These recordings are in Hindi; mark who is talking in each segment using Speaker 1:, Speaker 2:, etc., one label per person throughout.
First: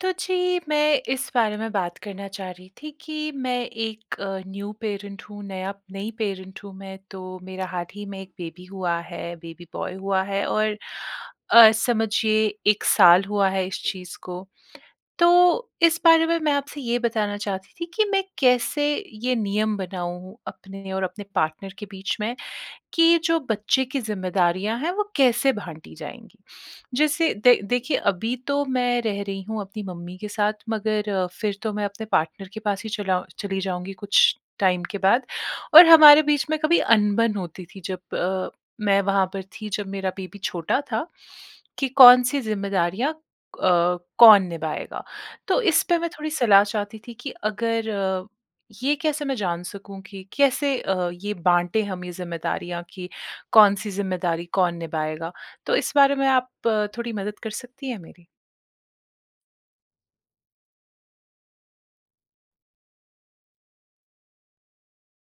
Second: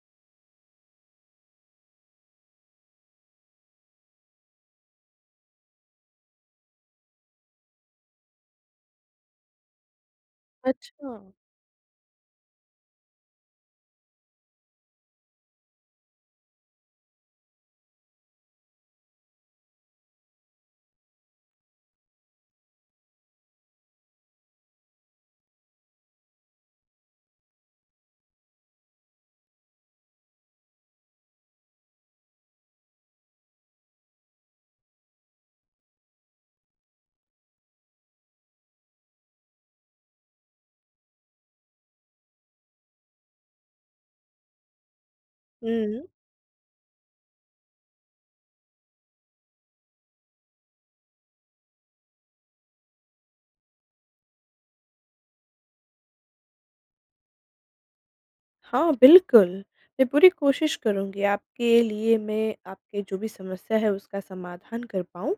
Speaker 1: तो जी मैं इस बारे में बात करना चाह रही थी कि मैं एक अ, न्यू पैरेंट हूँ नया नई पैरेंट हूँ मैं तो, मेरा हाल ही में एक बेबी हुआ है बेबी बॉय हुआ है और
Speaker 2: अच्छा।
Speaker 1: अ, समझिए 1 साल हुआ है इस चीज़ को। तो इस बारे में मैं आपसे ये बताना चाहती थी कि मैं कैसे ये नियम बनाऊँ अपने और अपने पार्टनर के बीच में कि जो बच्चे की ज़िम्मेदारियाँ हैं वो कैसे बाँटी जाएँगी? जिससे द देखिए अभी तो मैं रह रही हूँ अपनी मम्मी के साथ मगर फिर तो मैं अपने पार्टनर के पास ही चला चली जाऊँगी कुछ टाइम के बाद। और हमारे बीच में कभी अनबन होती थी जब अ, मैं वहाँ पर थी जब मेरा बेबी छोटा था कि कौन-सी ज़िम्मेदारियाँ अ, कौन निभाएगा। तो इसपे
Speaker 2: हुँ।
Speaker 1: मैं थोड़ी सलाह चाहती थी कि अगर अ, ये कैसे मैं जान सकूँ कि कैसे अ, ये बाँटे हम ये ज़िम्मेदारियाँ कि कौन-सी ज़िम्मेदारी कौन निभाएगा? तो इस बारे में आप थोड़ी मदद कर सकती हैं मेरी?
Speaker 2: हाँ, बिल्कुल। मैं पूरी कोशिश करुँगी आपके लिए मैं आपके जो भी समस्या है उसका समाधान कर पाऊँ।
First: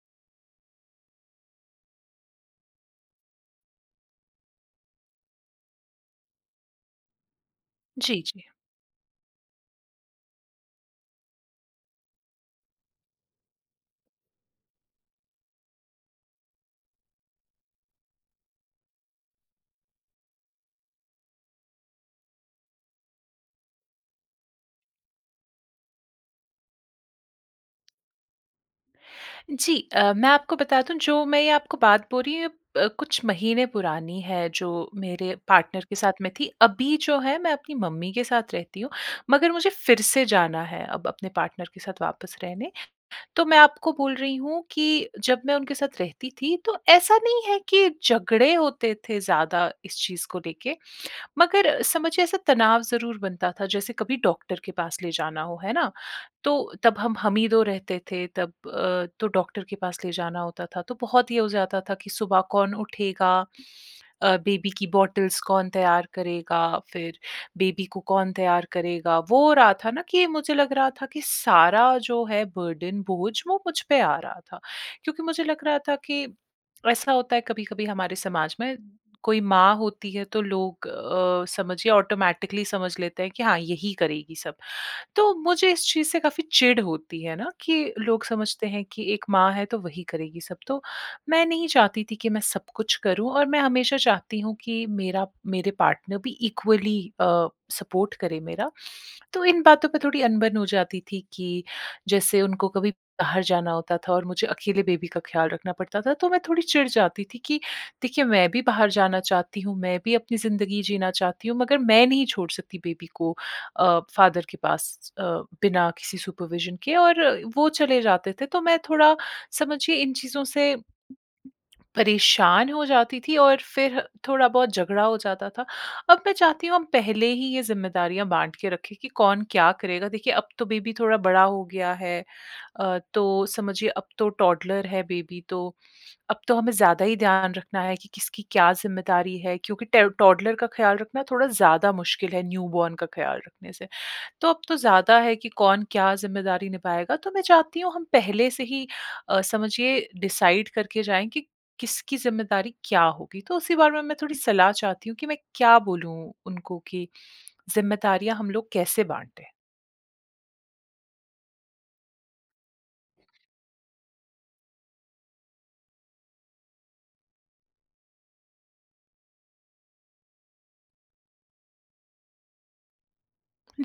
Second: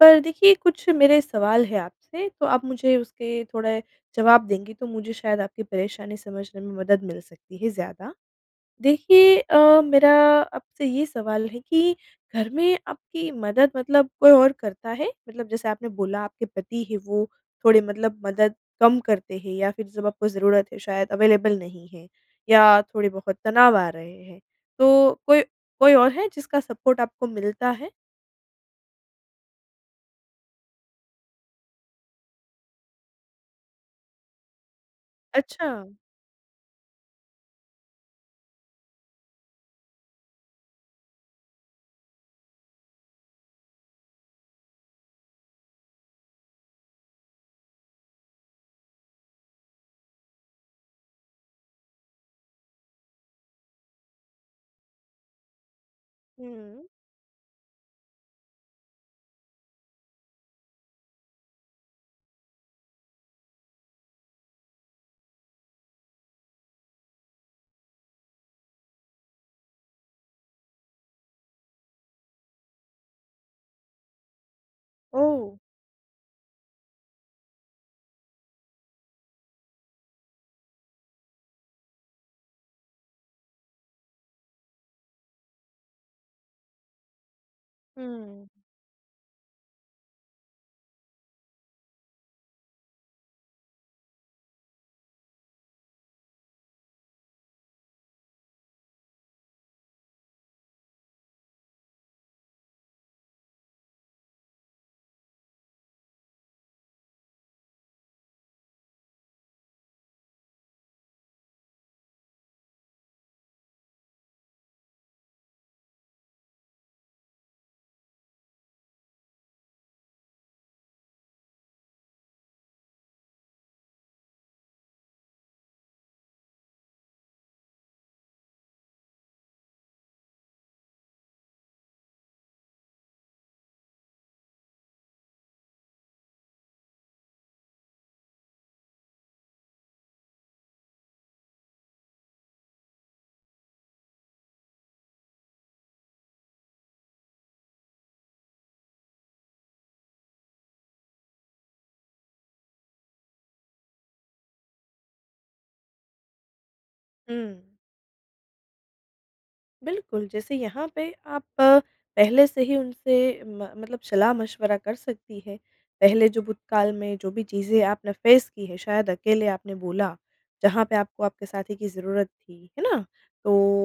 Speaker 2: पर देखिए कुछ मेरे सवाल है आपसे तो आप मुझे उसके थोड़े जवाब देंगी तो मुझे शायद आपकी परेशानी समझने में मदद मिल सकती है ज़्यादा।
Speaker 1: जी, जी।
Speaker 2: देखिए अ, मेरा आपसे ये सवाल है कि घर में आपकी मदद मतलब कोई और करता है? मतलब जैसे आपने बोला आपके पति है वो थोड़ी मतलब मदद कम करते हैं या फिर जब आपको ज़रूरत है शायद अवेलेबल नहीं है। या थोड़े-बहुत तनाव आ रहे हैं। तो कोई कोई और है जिसका सपोर्ट आपको मिलता है?
Speaker 1: जी। अ, मैं आपको बता दूँ जो मैं ये आपको बात बोल रही हूँ ये प कुछ महीने पुरानी है जो मेरे पार्टनर
Speaker 2: अच्छा।
Speaker 1: के साथ में थी। अभी जो है मैं अपनी मम्मी के साथ रहती हूँ। मगर मुझे फिर से जाना है अब अपने पार्टनर के साथ वापस रहने। तो मैं आपको बोल रही हूँ कि जब मैं उनके साथ रहती थी तो ऐसा नहीं है कि झगड़े होते थे ज़्यादा इस चीज़ को लेके, मगर समझिए ऐसा तनाव ज़रूर बनता था। जैसे कभी डॉक्टर के पास ले जाना हो, है ना? तो
Speaker 2: हुँ।
Speaker 1: तब हम, हम ही 2 रहते थे तब अ, तो डॉक्टर के पास ले जाना होता था तो बहुत ये हो जाता था कि सुबह कौन उठेगा? अ, बेबी की बॉटल्स कौन तैयार करेगा? फिर बेबी को कौन तैयार करेगा? वो हो रहा था ना कि मुझे लग रहा था कि सारा जो है बर्डन बोझ वो मुझ पे आ रहा था। क्योंकि मुझे
Speaker 2: ओह!
Speaker 1: लग रहा था कि ऐसा होता है कभी-कभी हमारे समाज में कोई माँ होती है तो लोग अ, समझिए ऑटोमैटिकली समझ लेते हैं कि हाँ, यही करेगी सब। तो मुझे इस चीज़ से काफ़ी चिड़ होती है ना कि लोग
Speaker 2: हुँ।
Speaker 1: समझते हैं कि एक माँ है तो वही करेगी सब। तो मैं नहीं चाहती थी कि मैं सब कुछ करूँ। और मैं हमेशा चाहती हूँ कि मेरा मेरे पार्टनर भी इक्वली अ, सपोर्ट करे मेरा। तो इन बातों पे थोड़ी अनबन हो जाती थी कि जैसे उनको कभी बाहर जाना होता था और मुझे अकेले बेबी का ख्याल रखना पड़ता था तो मैं थोड़ी चिढ़ जाती थी कि देखिए मैं भी बाहर जाना चाहती हूँ, मैं भी अपनी ज़िंदगी जीना चाहती हूँ मगर मैं नहीं छोड़ सकती बेबी को अ, फादर के पास अ, बिना किसी सुपरविज़न के और वो चले जाते थे तो मैं थोड़ा समझिए इन चीज़ों से परेशान हो जाती थी और फिर थोड़ा बहुत झगड़ा हो जाता था। अब मैं चाहती हूँ हम पहले ही ये जिम्मेदारियाँ बाँट के रखें कि कौन क्या करेगा? देखिए अब तो बेबी थोड़ा बड़ा हो गया है। अ, तो समझिए अब तो टौडलर है बेबी तो अब तो हमें ज़्यादा ही ध्यान रखना है कि किसकी क्या जिम्मेदारी है। क्योंकि ट टौडलर का ख्याल रखना थोड़ा ज़्यादा मुश्किल है न्यूबॉर्न का ख्याल रखने से। तो अब तो ज़्यादा है कि कौन क्या जिम्मेदारी निभाएगा। तो मैं चाहती हूँ हम पहले से ही अ, समझिए डिसाइड करके जाएँ कि किसकी जिम्मेदारी क्या होगी। तो उसी बारे में मैं थोड़ी सलाह चाहती हूँ कि मैं क्या बोलूँ उनको कि
Speaker 2: हुँ।
Speaker 1: जिम्मेदारियाँ हम लोग कैसे बाँटे?
Speaker 2: बिल्कुल, जैसे यहाँ पे आप पहले से ही उनसे म मतलब सलाह-मशवरा कर सकती हैं। पहले जो भूतकाल में जो भी चीज़ें आपने फ़ेस की हैं शायद अकेले आपने बोला, जहाँ पे आपको आपके साथी की ज़रूरत थी। है ना?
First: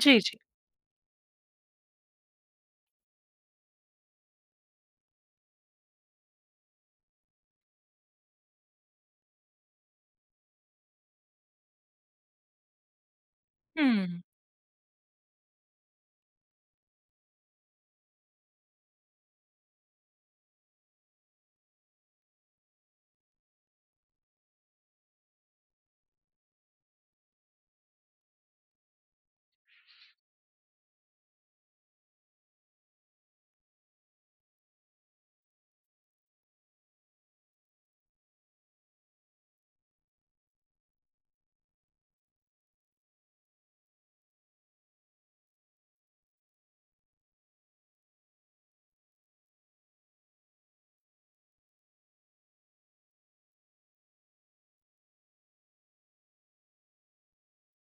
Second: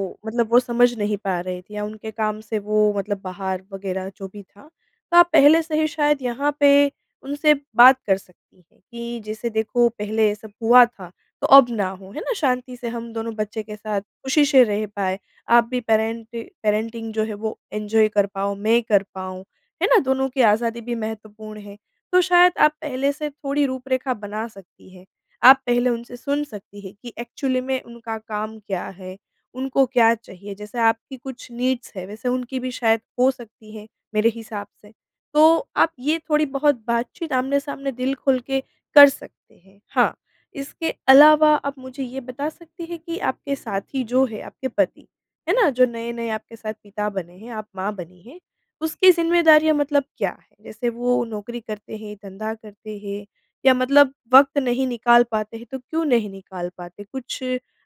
Speaker 1: जी, जी।
Speaker 2: मतलब वो समझ नहीं पा रहे थे या उनके काम से वो मतलब बाहर वग़ैरह जो भी था। तो आप पहले से ही शायद यहाँ पे उनसे बात कर सकती हैं कि, जैसे देखो पहले ये सब हुआ था तो अब ना हो। है ना? शांति से हम दोनों बच्चे के साथ
Speaker 1: हुँ।
Speaker 2: ख़ुशी से रह पाए, आप भी पैरेंटि पैरेंटिंग जो है वो एन्जॉय कर पाओ, मैं कर पाऊँ, है ना? दोनों की आज़ादी भी महत्वपूर्ण है, तो शायद आप पहले से थोड़ी रूपरेखा बना सकती हैं। आप पहले उनसे सुन सकती हैं कि एक्चुअली में उनका काम क्या है? उनको क्या चाहिए? जैसे आपकी कुछ नीड्स हैं, वैसे उनकी भी शायद हो सकती हैं, मेरे हिसाब से। तो आप ये थोड़ी-बहुत बातचीत आमने-सामने दिल खोल के कर सकते हैं। हाँ, इसके अलावा आप मुझे ये बता सकती हैं कि आपके साथी जो है, आपके पति है ना, जो नए-नए आपके साथ पिता बने हैं, आप माँ बनी हैं, उसकी ज़िम्मेदारियाँ मतलब क्या हैं? जैसे वो नौकरी करते हैं, धंधा करते हैं या मतलब वक़्त नहीं निकाल पाते हैं तो क्यों नहीं निकाल पाते? कुछ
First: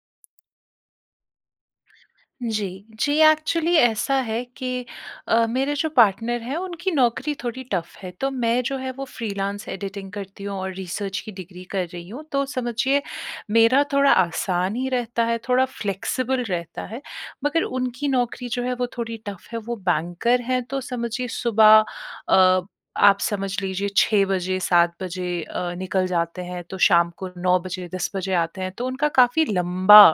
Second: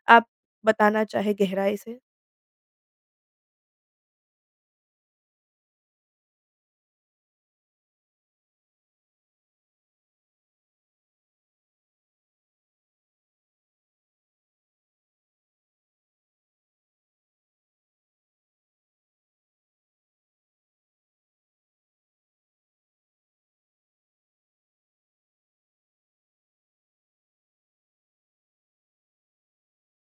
Speaker 2: आप बताना चाहें गहराई से?
Speaker 1: जी, जी एक्चुअली ऐसा है कि अ, मेरे जो पार्टनर हैं उनकी नौकरी थोड़ी टफ़ है। तो मैं जो है वो फ़्रीलांस एडिटिंग करती हूँ और रिसर्च की डिग्री कर रही हूँ तो समझिए, मेरा थोड़ा आसान ही रहता है, थोड़ा फ़्लेक्सिबल रहता है। मगर उनकी नौकरी जो है, वो थोड़ी टफ़ है, वो बैंकर हैं तो समझिए, सुबह अ, आप समझ लीजिए 6 बजे, 7 बजे अ, निकल जाते हैं, तो शाम को 9 बजे, 10 बजे आते हैं। तो उनका काफ़ी लंबा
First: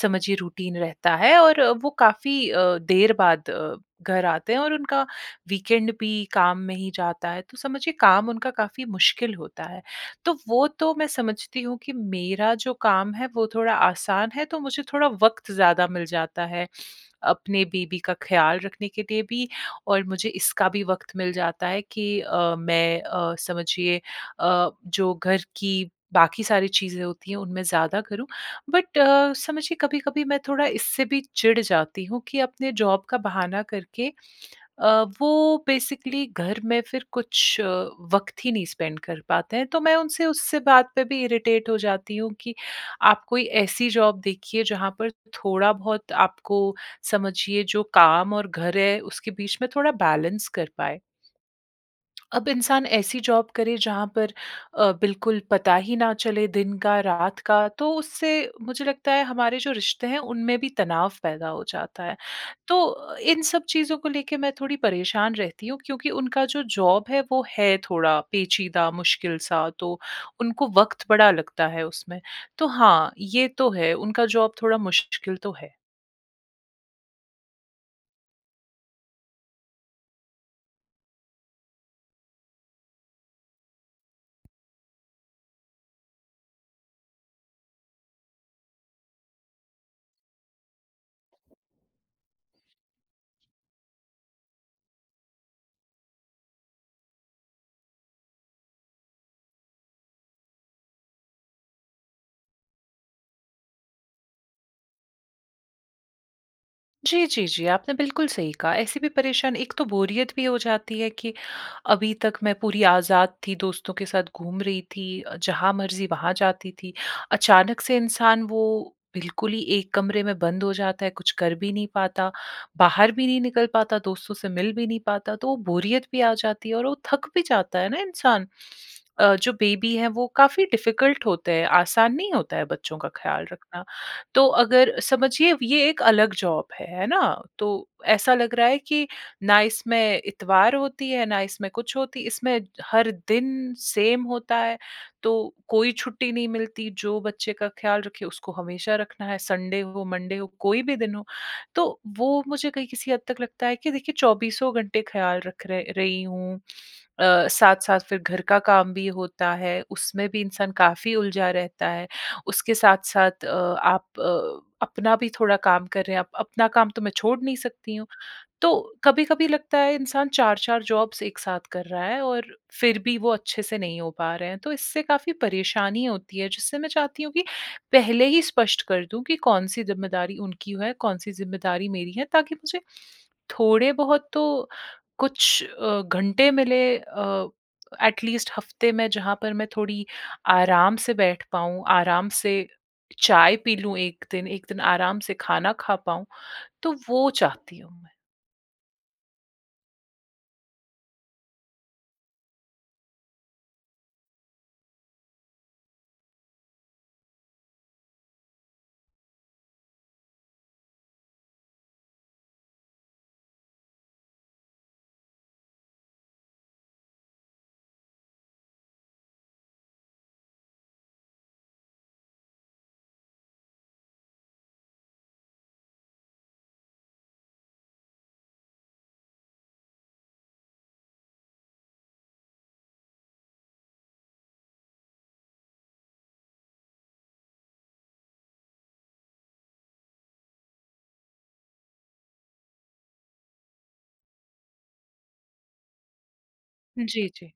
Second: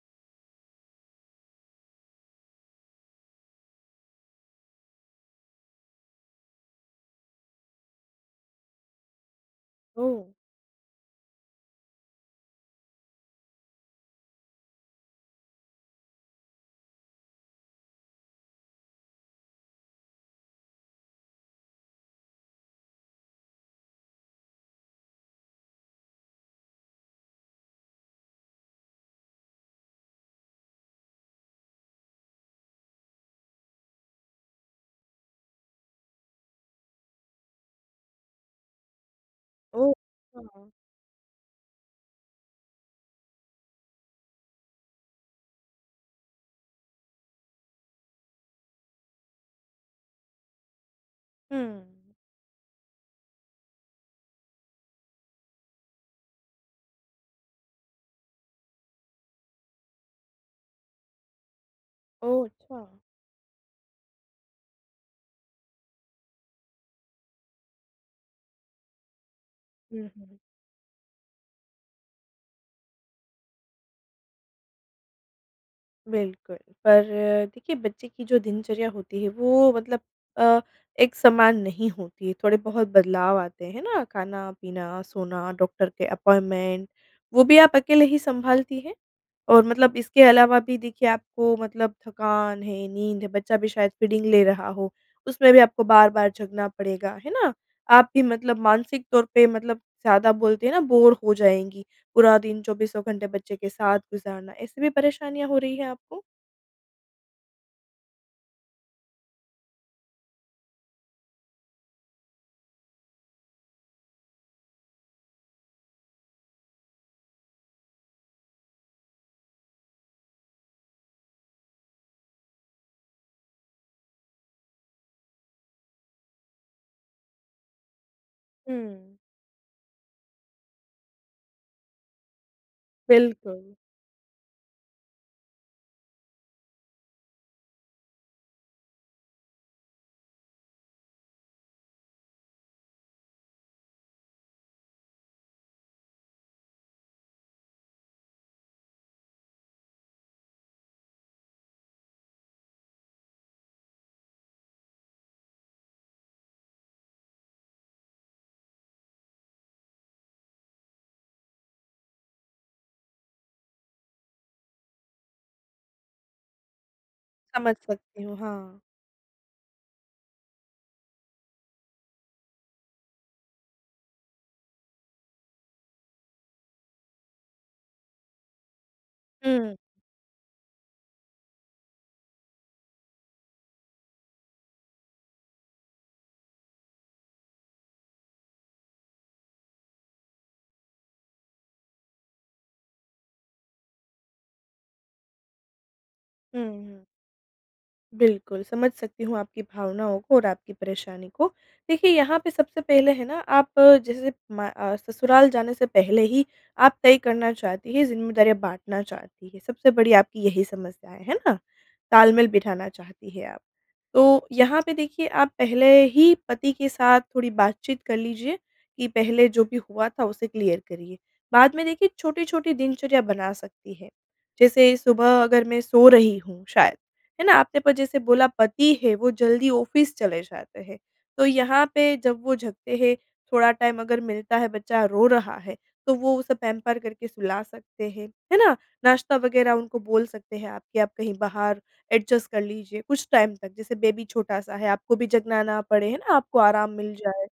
Speaker 1: समझिए रूटीन रहता है और वो काफ़ी अ, देर बाद अ, घर आते हैं और उनका वीकेंड भी काम में ही जाता है। तो समझिए काम उनका काफ़ी मुश्किल होता है।
Speaker 2: ओह!
Speaker 1: तो वो तो मैं समझती हूँ कि मेरा जो काम है, वो थोड़ा आसान है तो मुझे थोड़ा वक़्त ज़्यादा मिल जाता है। अपने बेबी का ख़्याल रखने के लिए भी और मुझे इसका भी वक़्त मिल जाता है कि अ, मैं अ, समझिए अ, जो घर की बाकी सारी चीज़ें होती हैं उनमें ज़्यादा करूँ। बट अ, समझिए कभी-कभी मैं थोड़ा इससे भी चिढ़ जाती हूँ कि अपने जॉब का बहाना करके अ, वो बेसिकली घर में फ़िर कुछ वक़्त ही नहीं स्पेंड कर पाते हैं। तो
Speaker 2: ओह!
Speaker 1: मैं उनसे उससे
Speaker 2: हाँ।
Speaker 1: बात पे भी इरिटेट हो जाती हूँ कि आप कोई ऐसी जॉब देखिए जहाँ पर थोड़ा बहुत आपको समझिए जो काम और घर है उसके बीच में थोड़ा बैलेंस कर पाएँ।
Speaker 2: हुँ।
Speaker 1: अब इंसान ऐसी जॉब करे जहाँ पर अ, बिल्कुल पता ही ना चले दिन का, रात का तो उससे मुझे लगता है हमारे जो रिश्ते हैं, उनमें भी तनाव पैदा हो जाता है।
Speaker 2: ओह! अच्छा।
Speaker 1: तो इन सब चीज़ों को लेके मैं थोड़ी परेशान रहती हूँ, क्योंकि उनका जो जॉब है, वो है थोड़ा पेचीदा, मुश्किल-सा तो
Speaker 2: हुँ, हुँ।
Speaker 1: उनको वक़्त बड़ा लगता है उसमें। तो हाँ, ये तो है उनका जॉब थोड़ा मुश्किल तो है।
Speaker 2: बिल्कुल, पर देखिए बच्चे की जो दिनचर्या होती है, वो मतलब अ, एक समान नहीं होती। थोड़े-बहुत बदलाव आते हैं ना? खाना-पीना, सोना, डॉक्टर के अपॉइंटमेंट, वो भी आप अकेले ही संभालती हैं? और मतलब इसके अलावा भी देखिए आपको मतलब थकान है, नींद है, बच्चा भी शायद फ़ीडिंग ले रहा हो। उसमें भी आपको बार-बार जगना पड़ेगा, है ना? आप भी मतलब मानसिक तौर पे मतलब ज़्यादा ज़्यादा बोलते है ना, बोरे हो जाएँगी। पूरा दिन चौबीसों घंटे बच्चे के साथ गुज़ारना, ऐसी भी परेशानियाँ हो रही है आपको?
Speaker 1: जी, जी, जी। आपने बिल्कुल सही कहा। ऐसी भी परेशान एक तो बोरियत भी हो जाती है कि अभी तक मैं पूरी आज़ाद थी, दोस्तों के साथ घूम रही थी, अ, जहाँ मर्ज़ी वहाँ जाती थी। अचानक से इंसान वो बिल्कुल ही एक कमरे में बंद हो जाता है, कुछ कर भी नहीं पाता, बाहर भी नहीं निकल पाता, दोस्तों से मिल भी नहीं पाता, तो वो बोरियत भी आ जाती है और वो थक भी जाता है ना इंसान।
Speaker 2: हुँ।
Speaker 1: अ, जो बेबी है वो काफ़ी डिफ़िकल्ट होते हैं, आसान नहीं होता है बच्चों का ख़्याल
Speaker 2: बिल्कुल।
Speaker 1: रखना। तो अगर समझिए ये एक अलग जॉब है, है ना? तो ऐसा लग रहा है कि ना इसमें इतवार होती है, ना इसमें कुछ होती इसमें हर दिन सेम होता है, तो कोई छुट्टी नहीं मिलती। जो बच्चे का ख़्याल रखे, उसको हमेशा रखना है, संडे हो, मंडे हो, कोई भी दिन हो। तो वो मुझे कहीं किसी हद तक लगता है कि देखिए चौबीसों घंटे ख़्याल रख र रही हूँ। अ, साथ-साथ फ़िर घर का काम भी होता है, उसमें भी इंसान काफ़ी उलझा रहता है। उसके साथ-साथ अ, आप अ, अपना भी थोड़ा काम कर रहे हैं। अप अपना काम तो मैं छोड़ नहीं
Speaker 2: समझ
Speaker 1: सकती हूँ।
Speaker 2: सकती हूँ।
Speaker 1: तो
Speaker 2: हाँ।
Speaker 1: कभी-कभी लगता है इंसान 4-4 जॉब्स एक साथ कर रहा है और फ़िर भी वो अच्छे से नहीं हो पा रहे हैं, तो इससे काफ़ी परेशानी होती है, जिससे मैं चाहती हूँ कि पहले ही स्पष्ट कर दूँ कि
Speaker 2: हुँ।
Speaker 1: कौन-सी ज़िम्मेदारी उनकी है, कौन-सी ज़िम्मेदारी मेरी है, ताकि मुझे थोड़े-बहुत तो कुछ अ, घंटे मिले अ, एैट लीस्ट हफ़्ते में जहाँ पर मैं थोड़ी आराम से बैठ पाऊँ, आराम से चाय पी लूँ एक दिन, एक दिन आराम से खाना खा पाऊँ,
Speaker 2: हुँ,
Speaker 1: तो
Speaker 2: हुँ।
Speaker 1: वो चाहती हूँ।
Speaker 2: बिल्कुल समझ सकती हूँ आपकी भावनाओं को और आपकी परेशानी को। देखिए, यहाँ पे सबसे पहले है ना, आप जैसे म अ, ससुराल जाने से पहले ही आप तय करना चाहती हैं, ज़िम्मेदारियाँ बाँटना चाहती हैं। सबसे बड़ी आपकी यही समस्या, है ना? तालमेल बिठाना चाहती हैं आप। तो यहाँ पे देखिए, आप पहले ही पति के साथ थोड़ी बातचीत कर लीजिए कि पहले जो भी हुआ था उसे क्लियर करिए। बाद में देखिए, छोटी-छोटी दिनचर्या बना सकती हैं। जैसे सुबह अगर मैं सो रही हूँ शायद। है ना? आपने जैसे बोला पति है, वो जल्दी ऑफ़िस चले जाते हैं। तो यहाँ पे जब वो जगते हैं, थोड़ा टाइम अगर मिलता है, बच्चा रो रहा है, तो वो उसे पैंपर करके सुला सकते हैं। है ना? नाश्ता वग़ैरह उनको बोल सकते हैं आप कि आप कहीं बाहर एडजस्ट कर लीजिए कुछ टाइम तक, जैसे बेबी छोटा-सा है आपको भी जगना ना पड़े, है ना? आपको आराम मिल
Speaker 1: जी,
Speaker 2: जाए।
Speaker 1: जी।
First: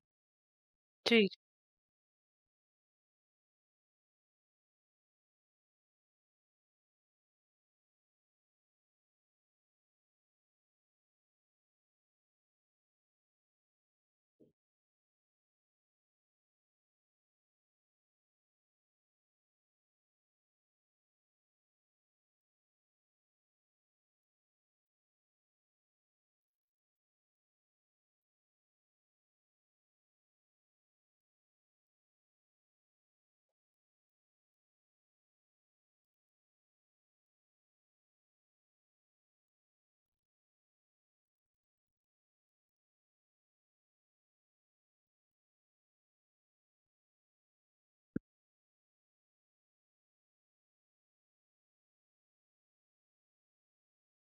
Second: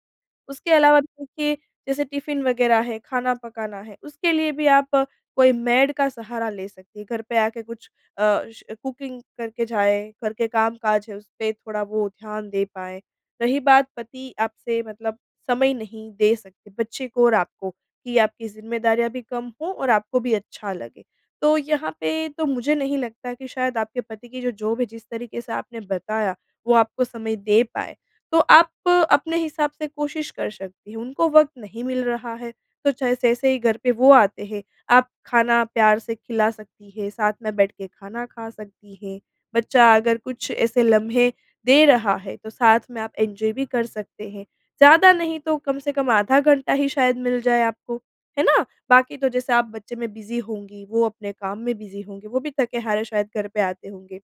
Speaker 2: उसके अलावा
Speaker 1: जी।
Speaker 2: देखिए, जैसे टिफ़िन वग़ैरह है, खाना पकाना है, उसके लिए भी आप कोई मेड का सहारा ले सकती हैं। घर पे आके कुछ अ, श कुकिंग करके जाएँ। घर के काम-काज है, उसपे थोड़ा वो ध्यान दे पाएँ। रही बात पति आपसे मतलब समय नहीं दे सकते बच्चे को और आपको, कि आपकी ज़िम्मेदारियाँ भी कम हों और आपको भी अच्छा लगे, तो यहाँ पे तो मुझे नहीं लगता कि शायद आपके पति की जो जॉब है जिस तरीके से आपने बताया, वो आपको समय दे पाएँ। तो आप अपने हिसाब से कोशिश कर सकती हैं। उनको वक़्त नहीं मिल रहा है, तो चाहे जैसे ही घर पे वो आते हैं, आप खाना प्यार से खिला सकती हैं, साथ में बैठ के खाना खा सकती हैं। बच्चा अगर कुछ ऐसे लम्हे दे रहा है, तो साथ में आप एन्जॉय भी कर सकते हैं। ज़्यादा नहीं तो कम से कम आधा घंटा ही शायद मिल जाए आपको, है ना? बाकी तो जैसे आप बच्चे में बिज़ी होंगी, वो अपने काम में बिज़ी होंगे। वो भी थके-हारे शायद घर पर आते होंगे,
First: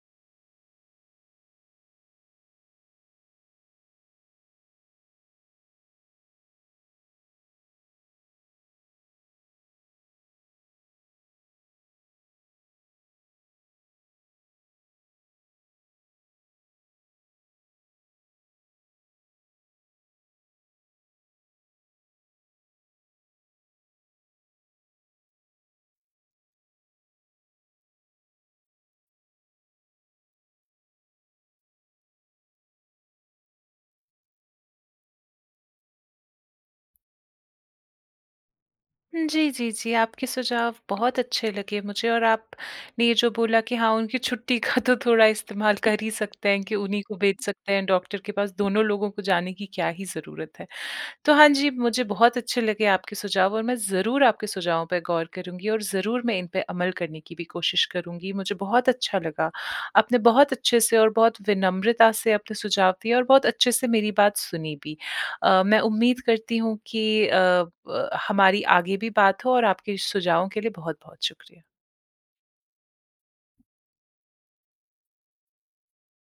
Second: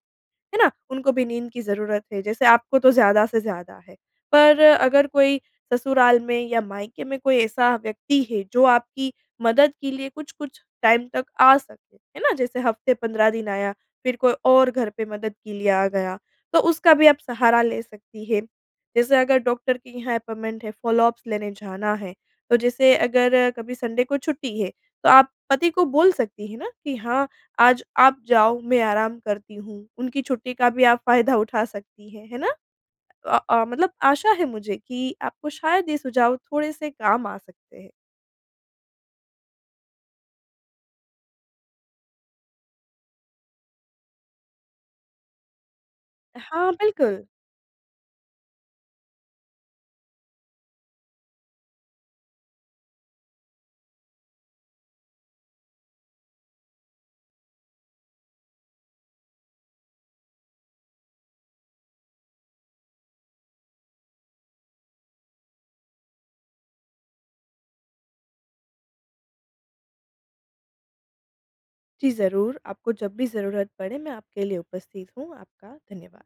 Speaker 2: है ना? उनको भी नींद की ज़रूरत है, जैसे आपको, तो ज़्यादा से ज़्यादा है। पर अगर कोई ससुराल में या मायके में कोई ऐसा व्यक्ति है जो आपकी मदद के लिए कुछ-कुछ टाइम तक आ सके, है ना? जैसे हफ़्ते 15 दिन आया, फ़िर कोई और घर पर मदद के लिए आ गया, तो उसका भी आप सहारा ले सकती हैं। जैसे अगर डॉक्टर के यहाँ अपॉइंटमेंट है, फ़ॉलोअप्स लेने जाना है, तो जैसे अगर कभी संडे को छुट्टी है, तो आप पति को बोल सकती हैं ना, कि हाँ आज आप जाओ, मैं आराम करती हूँ। उनकी छुट्टी का भी आप फ़ायदा उठा सकती हैं, है ना? अ अ, मतलब आशा है मुझे कि आपको शायद ये सुझाव थोड़े-से काम आ सकते हैं।
Speaker 1: हुँ। जी, जी, जी। आपके सुझाव बहुत अच्छे लगे मुझे और आपने ये जो बोला कि हाँ उनकी छुट्टी का तो थोड़ा इस्तेमाल कर ही सकते हैं
Speaker 2: हाँ,
Speaker 1: कि उन्हीं को
Speaker 2: बिल्कुल।
Speaker 1: भेज सकते हैं डॉक्टर के पास। दोनों लोगों को जाने की क्या ही ज़रूरत है। तो हाँ, जी मुझे बहुत अच्छे लगे आपके सुझाव और मैं ज़रूर आपके सुझावों पे गौर करूँगी और ज़रूर मैं इन पर अमल करने की भी कोशिश करूँगी। मुझे बहुत अच्छा लगा। आपने बहुत अच्छे से और बहुत विनम्रता से अपने सुझाव दिए और बहुत अच्छे से मेरी बात सुनी भी। अ, मैं उम्मीद करती हूँ कि अ ब हमारी आगे भी बात हो और आपके सुझावों के लिए बहुत-बहुत शुक्रिया।
Speaker 2: जी। ज़रूर आपको जब भी ज़रूरत पड़े मैं आपके लिए उपस्थित हूँ। आपका धन्यवाद।